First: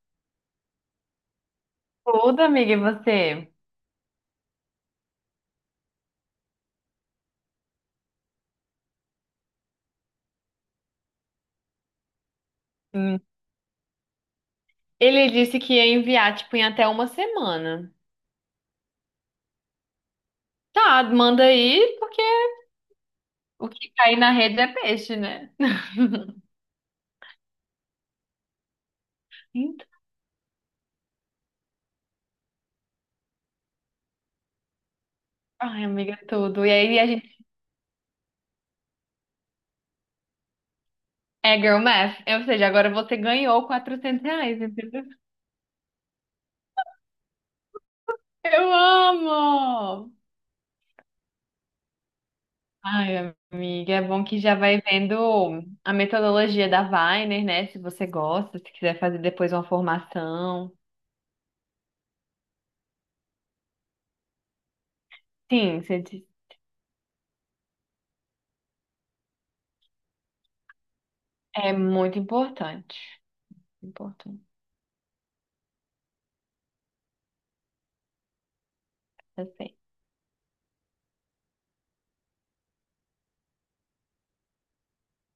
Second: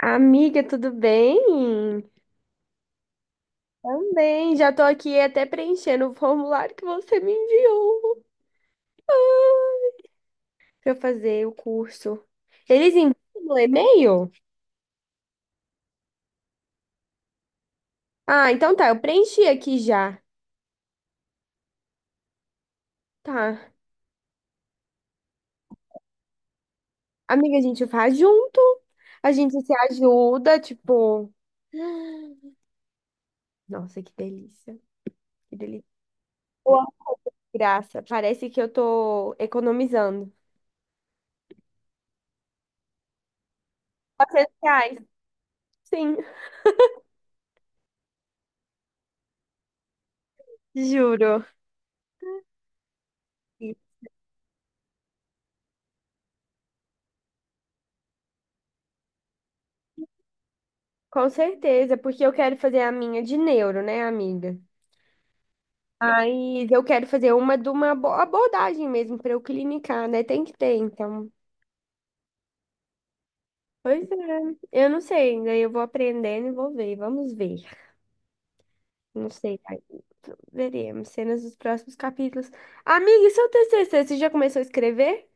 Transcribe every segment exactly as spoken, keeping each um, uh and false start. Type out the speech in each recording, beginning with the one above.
Amiga, tudo bem? Tudo, amiga, e você? Também, já tô aqui até preenchendo o formulário que você me enviou para fazer o curso. Eles enviam Hum. no e-mail? Ele disse que ia enviar, tipo, em até uma semana. Ah, então tá, eu preenchi aqui já. Tá, manda aí, porque Tá. o que cair na rede é peixe, né? Amiga, a gente faz junto, a gente se Então, ajuda, tipo. Nossa, que delícia, que ai, delícia. amiga, é tudo. E Boa. aí a gente. Graça, parece que eu tô economizando. É girl math. Ou seja, agora você ganhou quatrocentos reais, Reais, entendeu? sim, Eu amo! juro. Ai, amiga, é bom que já vai vendo a metodologia da Weiner, né? Se você gosta, se quiser fazer depois uma formação. Com certeza, porque eu quero fazer a minha de neuro, né, amiga? Sim, você diz. Mas eu quero fazer uma de uma abo- abordagem mesmo para eu clinicar, né? Tem que ter, então. É muito importante. Pois Importante. é, eu não sei ainda, eu vou aprendendo e vou ver, vamos ver. Não sei, ai, veremos, cenas dos próximos capítulos. Amiga, e seu T C C, você já começou a escrever?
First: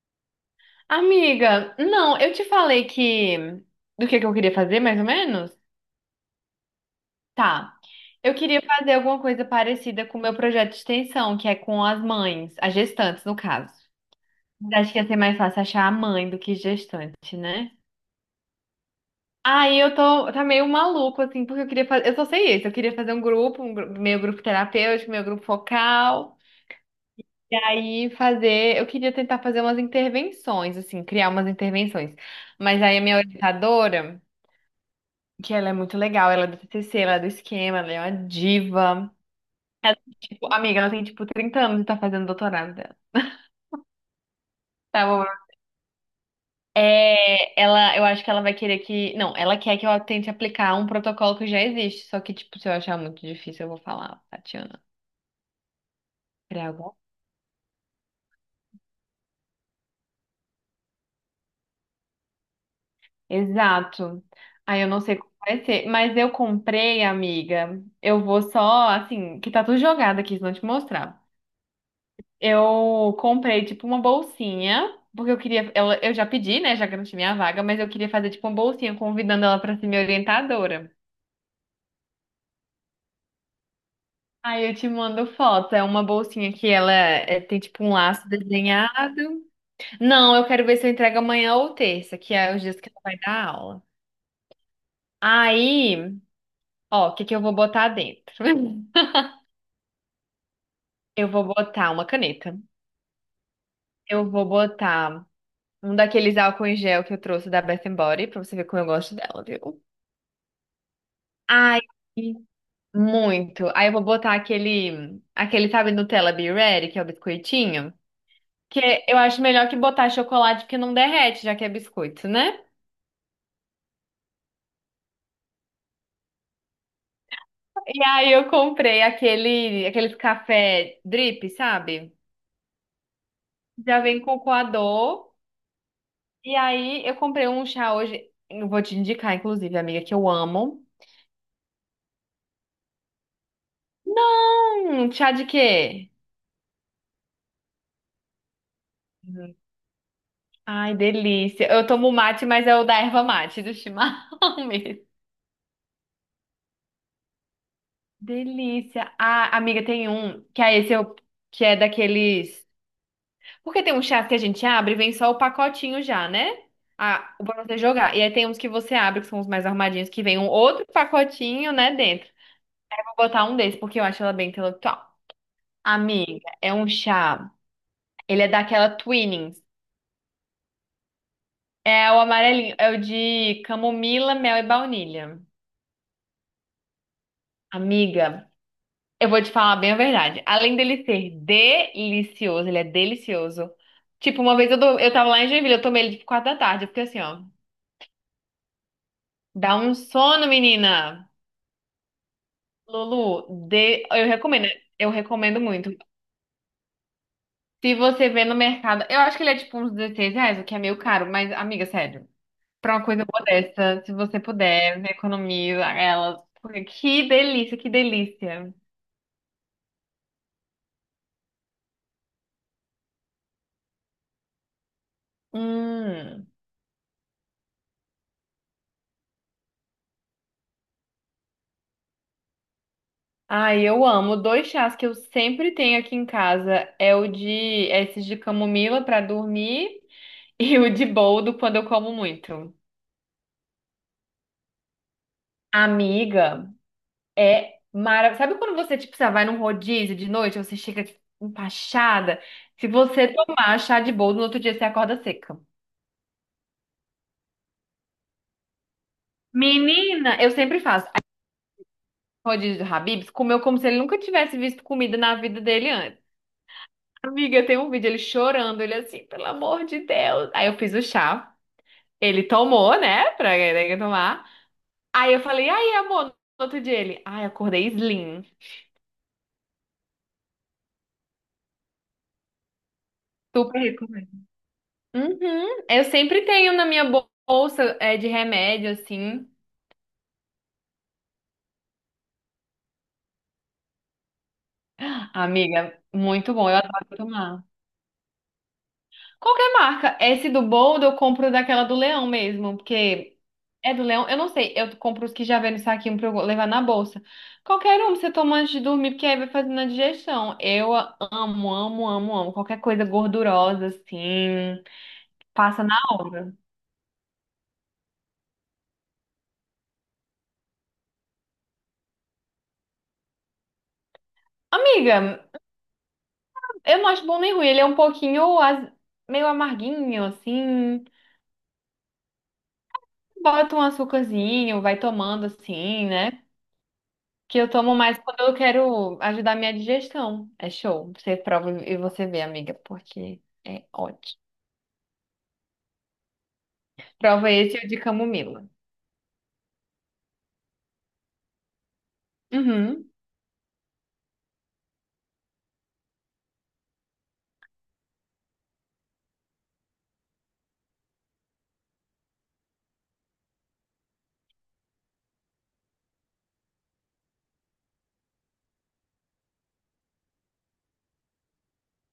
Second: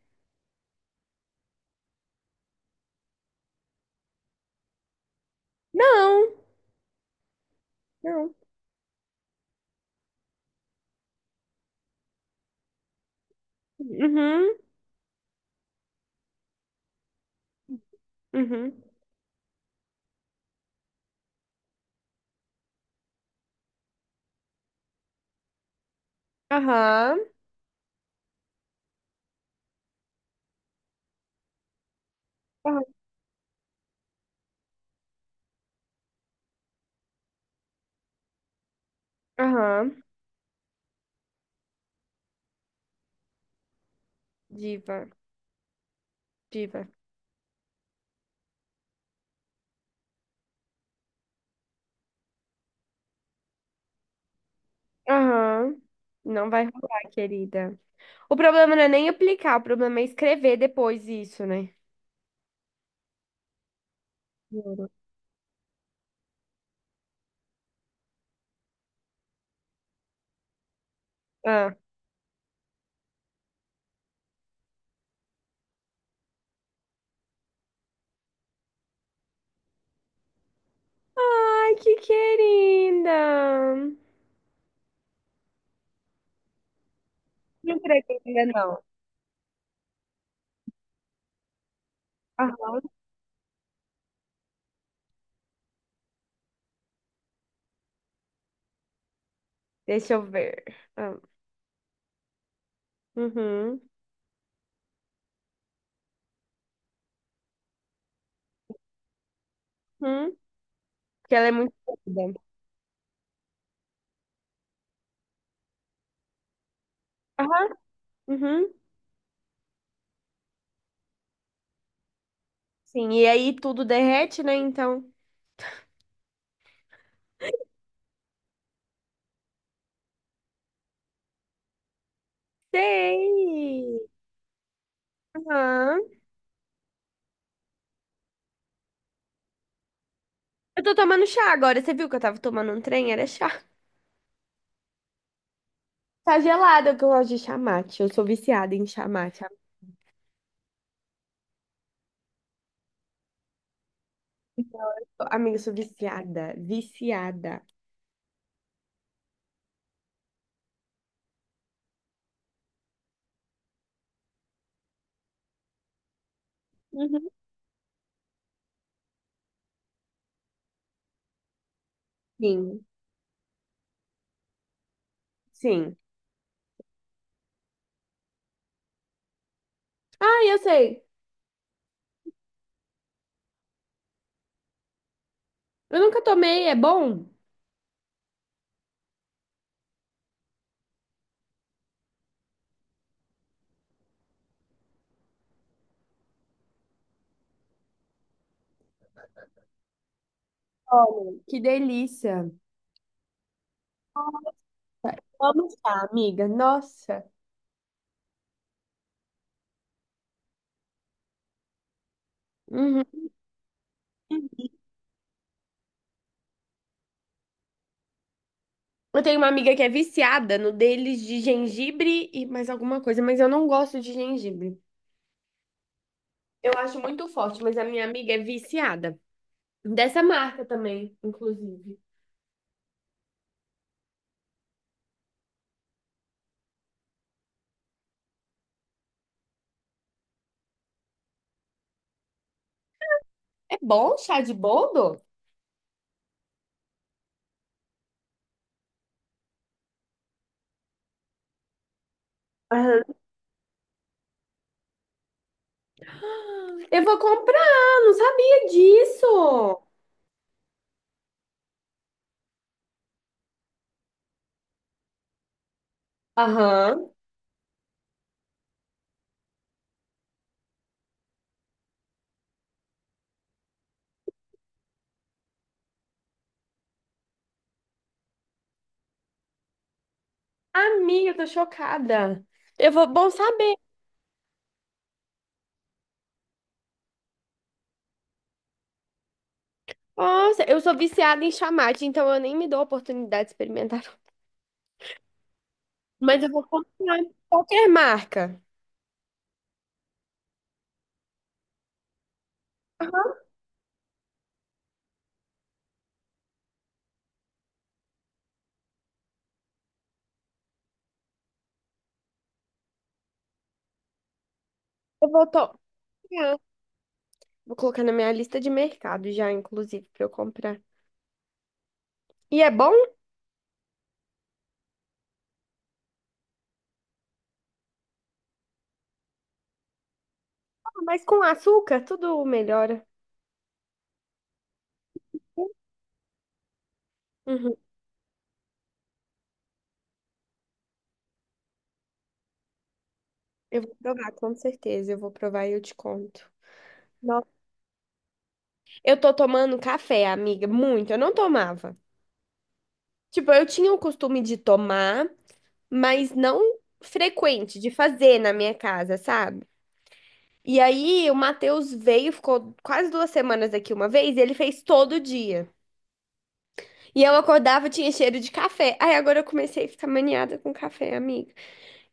Amiga, não, eu te falei que do que que eu queria fazer, mais ou menos? Não, Tá. não. Eu queria fazer alguma coisa parecida com o meu projeto de extensão, que é com as mães, as gestantes, no caso. Uhum, Acho que ia ser mais fácil achar a mãe do que gestante, né? uhum. Aí eu tô, tá meio maluco, assim, porque eu queria fazer. Eu só sei isso, eu queria fazer um grupo, um gru- meu grupo terapêutico, meu grupo focal. Aham, E aí fazer, eu queria tentar fazer umas intervenções, assim, criar umas intervenções. Mas aham, aí a minha orientadora, que ela é muito legal, ela é do T C C, ela é do esquema, ela é uma diva. aham. Tipo, amiga, ela tem tipo trinta anos e tá fazendo doutorado dela. Diva, Tá bom. diva. É, ela, eu acho que ela vai querer que. Não, ela quer que eu tente aplicar um protocolo que já existe. Só que, tipo, se eu achar muito difícil, eu vou falar, Tatiana. Aham. Não vai Criar algum? rolar, querida. O problema não é nem aplicar, o problema é escrever depois isso, né? Exato. Aí eu Juro. não sei como vai ser. Mas eu comprei, amiga. Eu vou só, assim, que tá tudo jogado aqui, se não te mostrar. Ah. Eu comprei, tipo, uma bolsinha, porque eu queria. Eu, eu já pedi, né? Já garanti minha vaga, mas eu queria fazer, tipo, uma bolsinha, convidando ela pra ser minha orientadora. Ai, que querida! Aí eu te mando foto. É uma bolsinha que ela é, tem, Não tipo, um creio laço ainda não. desenhado. Não, eu quero ver se eu entrego amanhã ou terça, que é os dias Aham. que ela vai dar aula. Aí, ó, o que que eu vou botar dentro? Deixa eu ver. Ah, Eu vou botar uma caneta. uhum. Eu vou botar um daqueles álcool em gel que eu trouxe da Bath Body, pra você ver como eu gosto dela, viu? Uhum. Porque ela é muito Aí. querida. Muito. Aí eu vou botar aquele, aquele, sabe, Nutella Be Ready, que é o Aham. biscoitinho. Uhum. Que eu acho melhor que botar chocolate porque não derrete, já que é biscoito, né? Sim, e aí tudo derrete, né? Então. E aí eu comprei aquele, aqueles café drip, sabe? Já Sei! vem com coador. Aham. E aí eu comprei um chá hoje. Eu vou te indicar, inclusive, amiga, que eu Eu amo. tô tomando chá agora. Você viu que eu tava tomando um trem? Era chá. Não! Chá de quê? Tá gelado, que eu gosto de chá mate. Eu sou viciada em chá mate. Uhum. Ai, delícia. Eu tomo mate, mas é o da erva mate, do chimarrão mesmo. Amiga, eu sou viciada. Viciada. Delícia. Ah, amiga, tem um que é esse eu, que é daqueles. Porque tem um chás que a gente abre e vem só o pacotinho já, né? Uhum. Ah, o pra você jogar. E aí tem uns que você abre, que são os mais armadinhos, que vem um outro pacotinho, né, dentro. Sim, Eu vou botar um desse, porque eu acho ela bem intelectual. sim. Amiga, é um chá. Ele é daquela Twinings. Ah, eu sei. É o amarelinho, é o de camomila, mel e baunilha. Eu nunca tomei, é bom? Amiga. Eu vou te falar bem a verdade. Além dele ser delicioso, ele é delicioso. Tipo, uma vez eu, do- eu tava lá em Joinville, eu tomei ele tipo quatro da tarde, porque assim, ó, dá um sono, menina. Olha, que delícia. Lulu, de... eu recomendo, eu recomendo Vamos muito. lá, amiga. Nossa. Se você vê no mercado, eu acho que ele é tipo uns dezesseis reais, o que é meio caro, mas amiga, sério, pra Uhum. uma coisa boa dessa, se você puder, economiza ela. Porque que delícia, que delícia. Eu tenho uma amiga que é viciada no deles de gengibre e mais alguma coisa, mas eu não gosto de gengibre. Hum. Eu acho muito forte, mas a minha amiga é viciada. Dessa marca também, inclusive. Ai, eu amo. Dois chás que eu sempre tenho aqui em casa é o de é esses de camomila para dormir e o de boldo quando eu como muito. É bom chá de boldo? Amiga, é maravilhoso. Sabe quando você tipo, você vai num rodízio de noite, você chega empachada? Se Aham. você tomar chá de boldo, no outro dia você acorda seca. Eu vou comprar, não sabia disso. Menina, eu sempre faço. Aí, o rodízio do Habib's comeu como se ele nunca tivesse visto comida na vida dele antes. Aham. Amiga, tem um vídeo ele chorando, ele assim, pelo amor de Deus. Aí eu fiz o chá. Ele tomou, né? Pra ele tomar. Aí eu falei, aí, amor, no outro dia ele, ai, acordei slim. Amiga, eu tô chocada. Eu vou, bom saber. Super recomendo. Uhum. Eu sempre tenho na minha bolsa é, de remédio, assim. Nossa, eu sou viciada em chamate, então eu nem me dou a oportunidade de experimentar. Amiga, Mas eu muito vou bom, eu adoro comprar tomar. qualquer marca. Qualquer marca. Esse do Bold eu compro daquela do Leão mesmo, porque é do Leão, eu não sei, eu compro os que já vêm no saquinho pra eu levar na bolsa. Qualquer um você toma antes de dormir, porque aí vai fazendo a digestão. Eu amo, amo, amo, amo. Qualquer coisa gordurosa, assim. Eu vou to- Passa na hora. Comprar. Vou colocar na minha lista de mercado já, inclusive, pra eu comprar. E é bom, Amiga, eu não acho bom nem ruim. Ele é um pouquinho az- meio amarguinho, assim. mas com açúcar tudo melhora. Bota um açúcarzinho, vai tomando assim, né? Que eu Uhum. tomo mais quando eu quero ajudar a minha digestão. É show. Você prova e você vê, amiga, porque Eu é vou provar, ótimo. com certeza. Eu vou provar e eu te conto. Nossa. Prova esse e o de camomila. Eu tô tomando café, amiga, muito. Eu não tomava. Uhum. Tipo, eu tinha o costume de tomar, mas não frequente, de fazer na minha casa, sabe? E aí, o Matheus veio, ficou quase duas semanas aqui uma vez, e ele fez todo dia. E eu acordava, tinha cheiro de café. Aí agora eu comecei a ficar maniada com café, amiga.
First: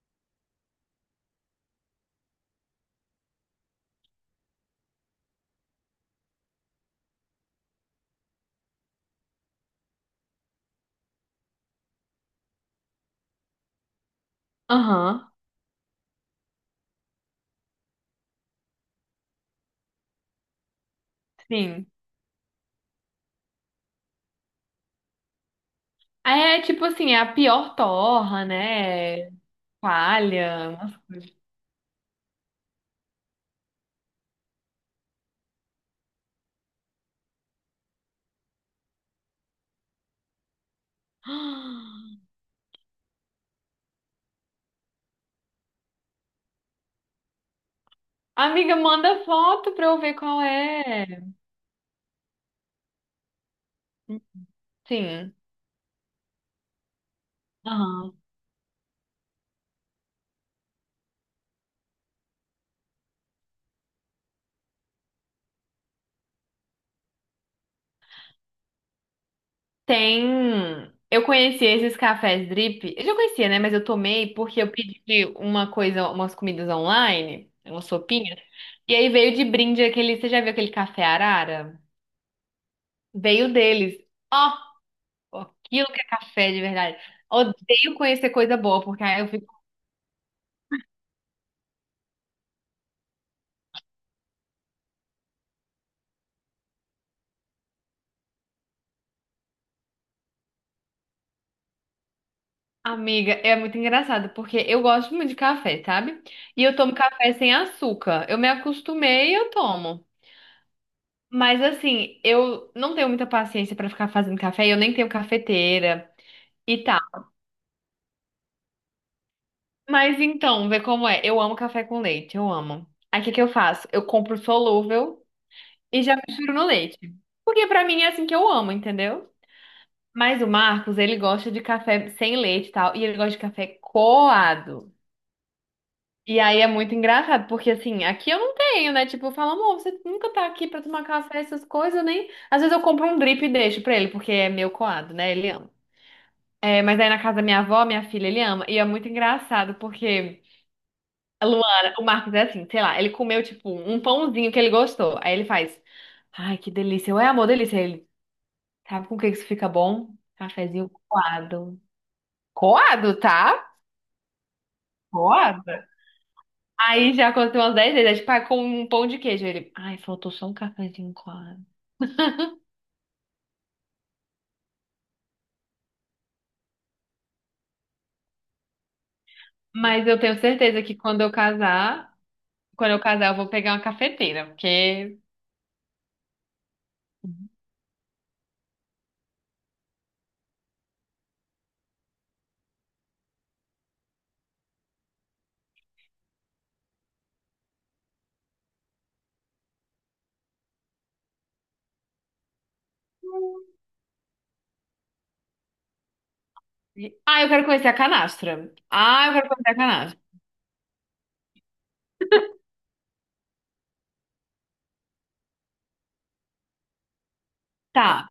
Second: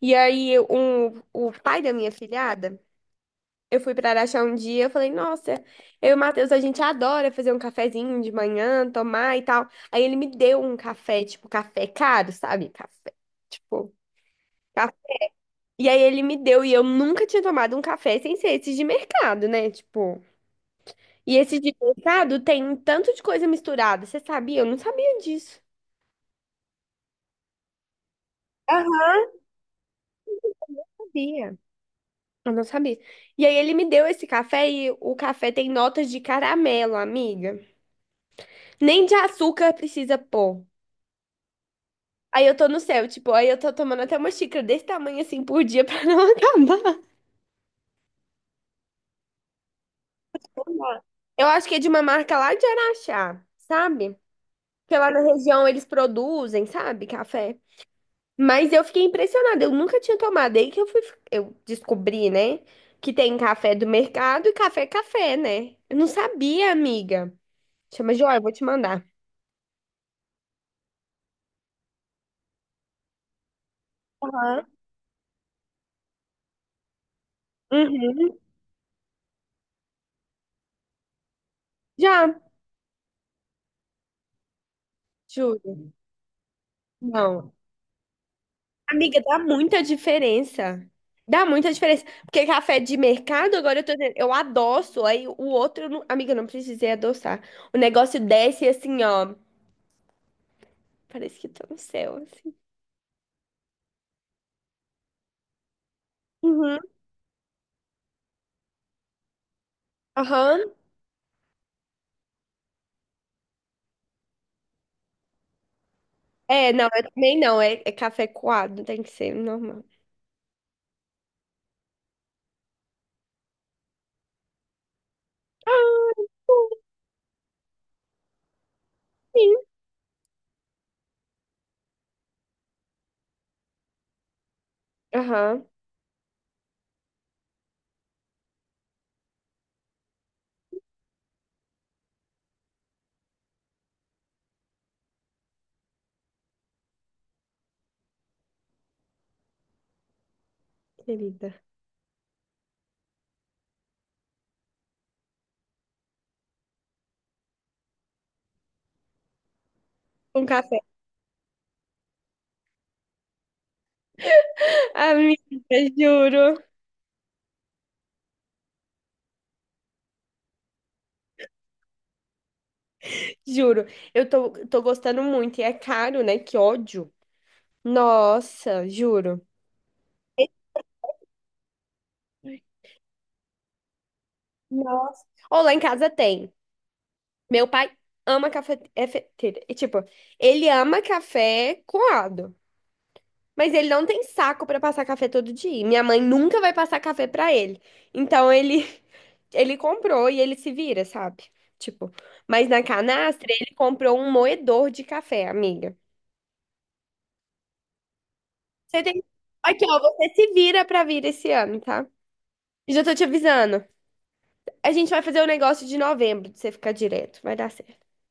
E aí, um, o pai da minha filhada, eu fui pra Araxá um dia, eu falei, nossa, eu e o Matheus, a gente adora fazer um cafezinho de manhã, tomar e tal. Aí ele me deu um café, tipo, café caro, sabe? Café, tipo... ca- Aham. E aí ele me deu, e eu nunca tinha tomado um café sem ser esse de mercado, né? Tipo... E esse de Sim. mercado tem um tanto de coisa misturada, você sabia? Eu não sabia disso. É tipo assim, é a pior torra, Aham. né? Palha, umas coisas. Sabia. Eu não sabia. E aí ele me deu esse café e o café tem notas de caramelo, amiga. Nem de açúcar precisa pôr. Aí eu tô no céu, tipo, aí eu tô tomando até uma xícara desse tamanho assim por dia pra não acabar. Amiga, manda foto pra eu ver qual é. Eu acho que é de uma marca lá de Araxá, sabe? Porque lá na Sim. região eles produzem, sabe, café. Aham. Mas eu fiquei impressionada, eu nunca tinha tomado. Aí que eu fui, eu descobri, né, que tem café do mercado e café é café, né? Eu não sabia, amiga. Chama Joia, eu vou te mandar. Tem. Eu conheci esses cafés drip. Eu já conhecia, né? Mas eu tomei porque Aham. eu pedi uma coisa, umas comidas online, umas Uhum. sopinhas. E aí veio de brinde aquele. Você já viu aquele café Arara? Já, Veio deles. Ó, aquilo juro. que é café de verdade. Não. Odeio conhecer coisa boa, porque Amiga, aí eu dá fico. muita diferença. Dá muita diferença. Porque café de mercado, agora eu tô dizendo, eu adoço, aí o outro, eu não- amiga, eu não precisei adoçar. O negócio desce assim, ó. Parece que tô no céu, assim. Amiga, é muito engraçado, porque eu gosto muito de café, sabe? E eu Uhum. tomo café sem açúcar. Eu me acostumei e eu tomo. Aham. Mas assim, eu não tenho muita paciência pra ficar fazendo café, eu nem tenho cafeteira É, e não, tal. eu também não. É, é café coado, tem que ser normal. Mas então, vê como é. Eu amo café com leite, eu amo. Aí o que que eu faço? Eu compro solúvel e já Ah, misturo no leite. Porque pra mim é assim que eu amo, entendeu? sim. Mas o Marcos, ele gosta de café sem leite e tal, e ele gosta de café coado. Aham, E aí é muito engraçado, porque assim, aqui eu não tenho, né? Tipo, eu falo, amor, você nunca tá aqui pra tomar café, essas coisas, nem. Às vezes eu compro um drip e deixo pra ele, porque é meu coado, né? Ele ama. É, mas aí na casa da minha avó, minha filha, ele ama. E é muito engraçado, porque a querida. Luana, o Marcos é assim, sei lá, ele comeu, tipo, um pãozinho que ele gostou. Aí ele faz, ai, que delícia. Eu, é amor, delícia. Aí ele, sabe com o que isso fica bom? Um café. Cafezinho coado. Coado, tá? Coado. Amiga, juro, Aí já aconteceu umas dez vezes, é tipo, ah, com um pão de queijo. Aí ele, ai, faltou só um cafezinho coado. juro. Eu tô, tô gostando muito. E é caro, né? Que ódio. Nossa, juro. Mas eu tenho certeza que quando eu casar, quando eu casar, eu vou pegar uma cafeteira, porque... Nossa. Ou lá em casa tem. Meu pai ama café. É, fe- te- é, tipo, ele ama café coado. Mas ele não tem saco pra passar café todo dia. E minha mãe nunca vai passar café pra ele. Então ele ele comprou e ele se vira, sabe? Tipo, mas na canastra ele comprou um moedor de café, amiga. Ah, eu quero conhecer a canastra. Você tem Ah, eu quero conhecer a Aqui, ó, canastra. você se vira pra vir esse ano, tá? E já tô te avisando. A gente vai fazer o negócio de novembro, de você ficar direto. Vai dar certo. Tá,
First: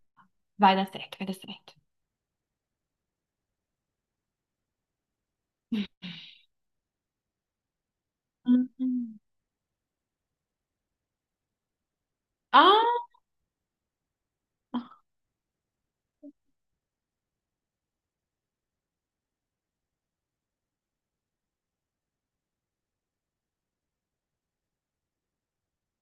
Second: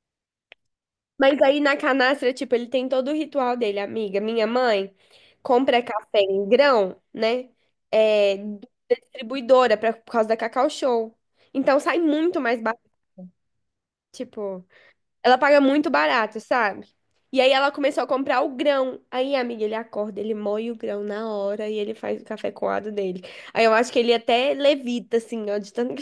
vai dar certo, vai dar Mas aí certo. na canastra, tipo, ele tem todo o ritual dele, amiga. Minha mãe compra café em grão, né? É, da Hum. distribuidora pra, por causa da Cacau Show. Então sai muito mais barato, Ah, tipo, ela paga muito barato, sabe? E aí ela começou a comprar o grão. Aí, amiga, ele acorda, ele moe o grão na hora e ele faz o café coado dele. Aí eu acho que ele é até levita, assim, ó, de tanto.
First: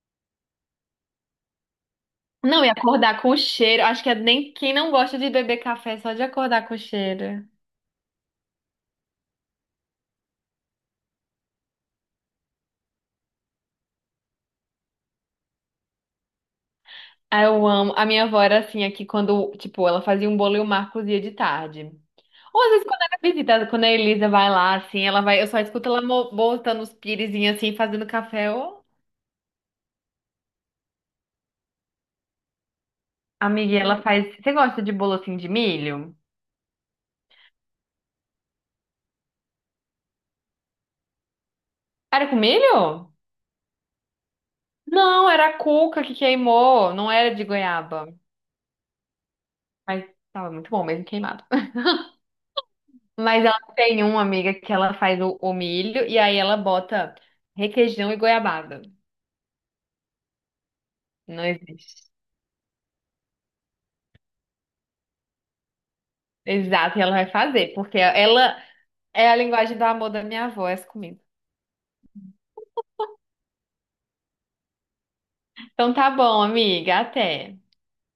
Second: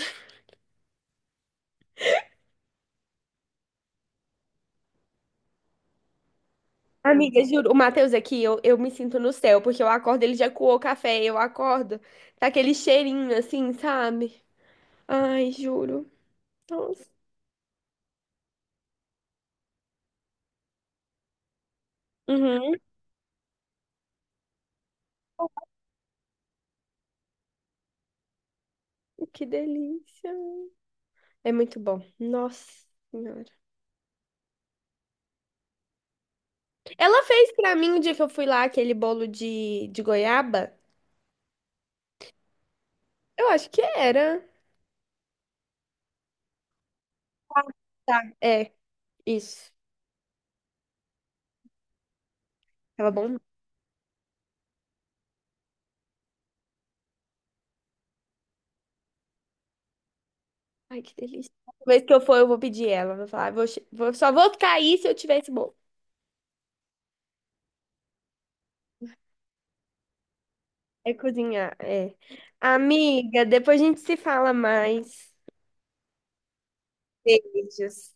não, e acordar com o cheiro. Acho que é nem quem não gosta de beber café é só de acordar com o Amiga, cheiro. juro, o Matheus aqui, eu, eu me sinto no céu, porque eu acordo, ele já coou o café, eu acordo, tá aquele cheirinho assim, sabe? Ai, juro. Nossa. Ah, eu amo. A minha avó era assim aqui quando, tipo, ela fazia um bolo e o Marcos ia de tarde. Ou às Uhum. vezes quando ela visita, quando a Elisa vai lá, assim, ela vai, eu só escuto ela mo- botando os piresinhos assim, fazendo café. Ô, Que delícia. É muito bom. Nossa Senhora. amiga, e ela faz. Você gosta de bolo assim de milho? Ela fez pra mim o dia que eu fui lá aquele bolo de, de goiaba. Era com milho? Eu acho que era. Não, era a cuca que queimou, não era de goiaba. Tá, é, isso. Mas tava muito bom mesmo queimado. Tava bom? Mas ela tem uma amiga que ela faz o, o milho e aí ela bota requeijão e goiabada. Ai, que Não delícia. Toda vez existe. que eu for, eu vou pedir ela. Vou falar, "Ah, vou, che- vou- só vou ficar aí se eu tiver esse bolo." Exato, e ela vai fazer, porque ela é a linguagem do amor da minha avó, essa É comida. cozinhar, é. Amiga, depois a gente se fala mais. Então tá bom, amiga, até. Beijos.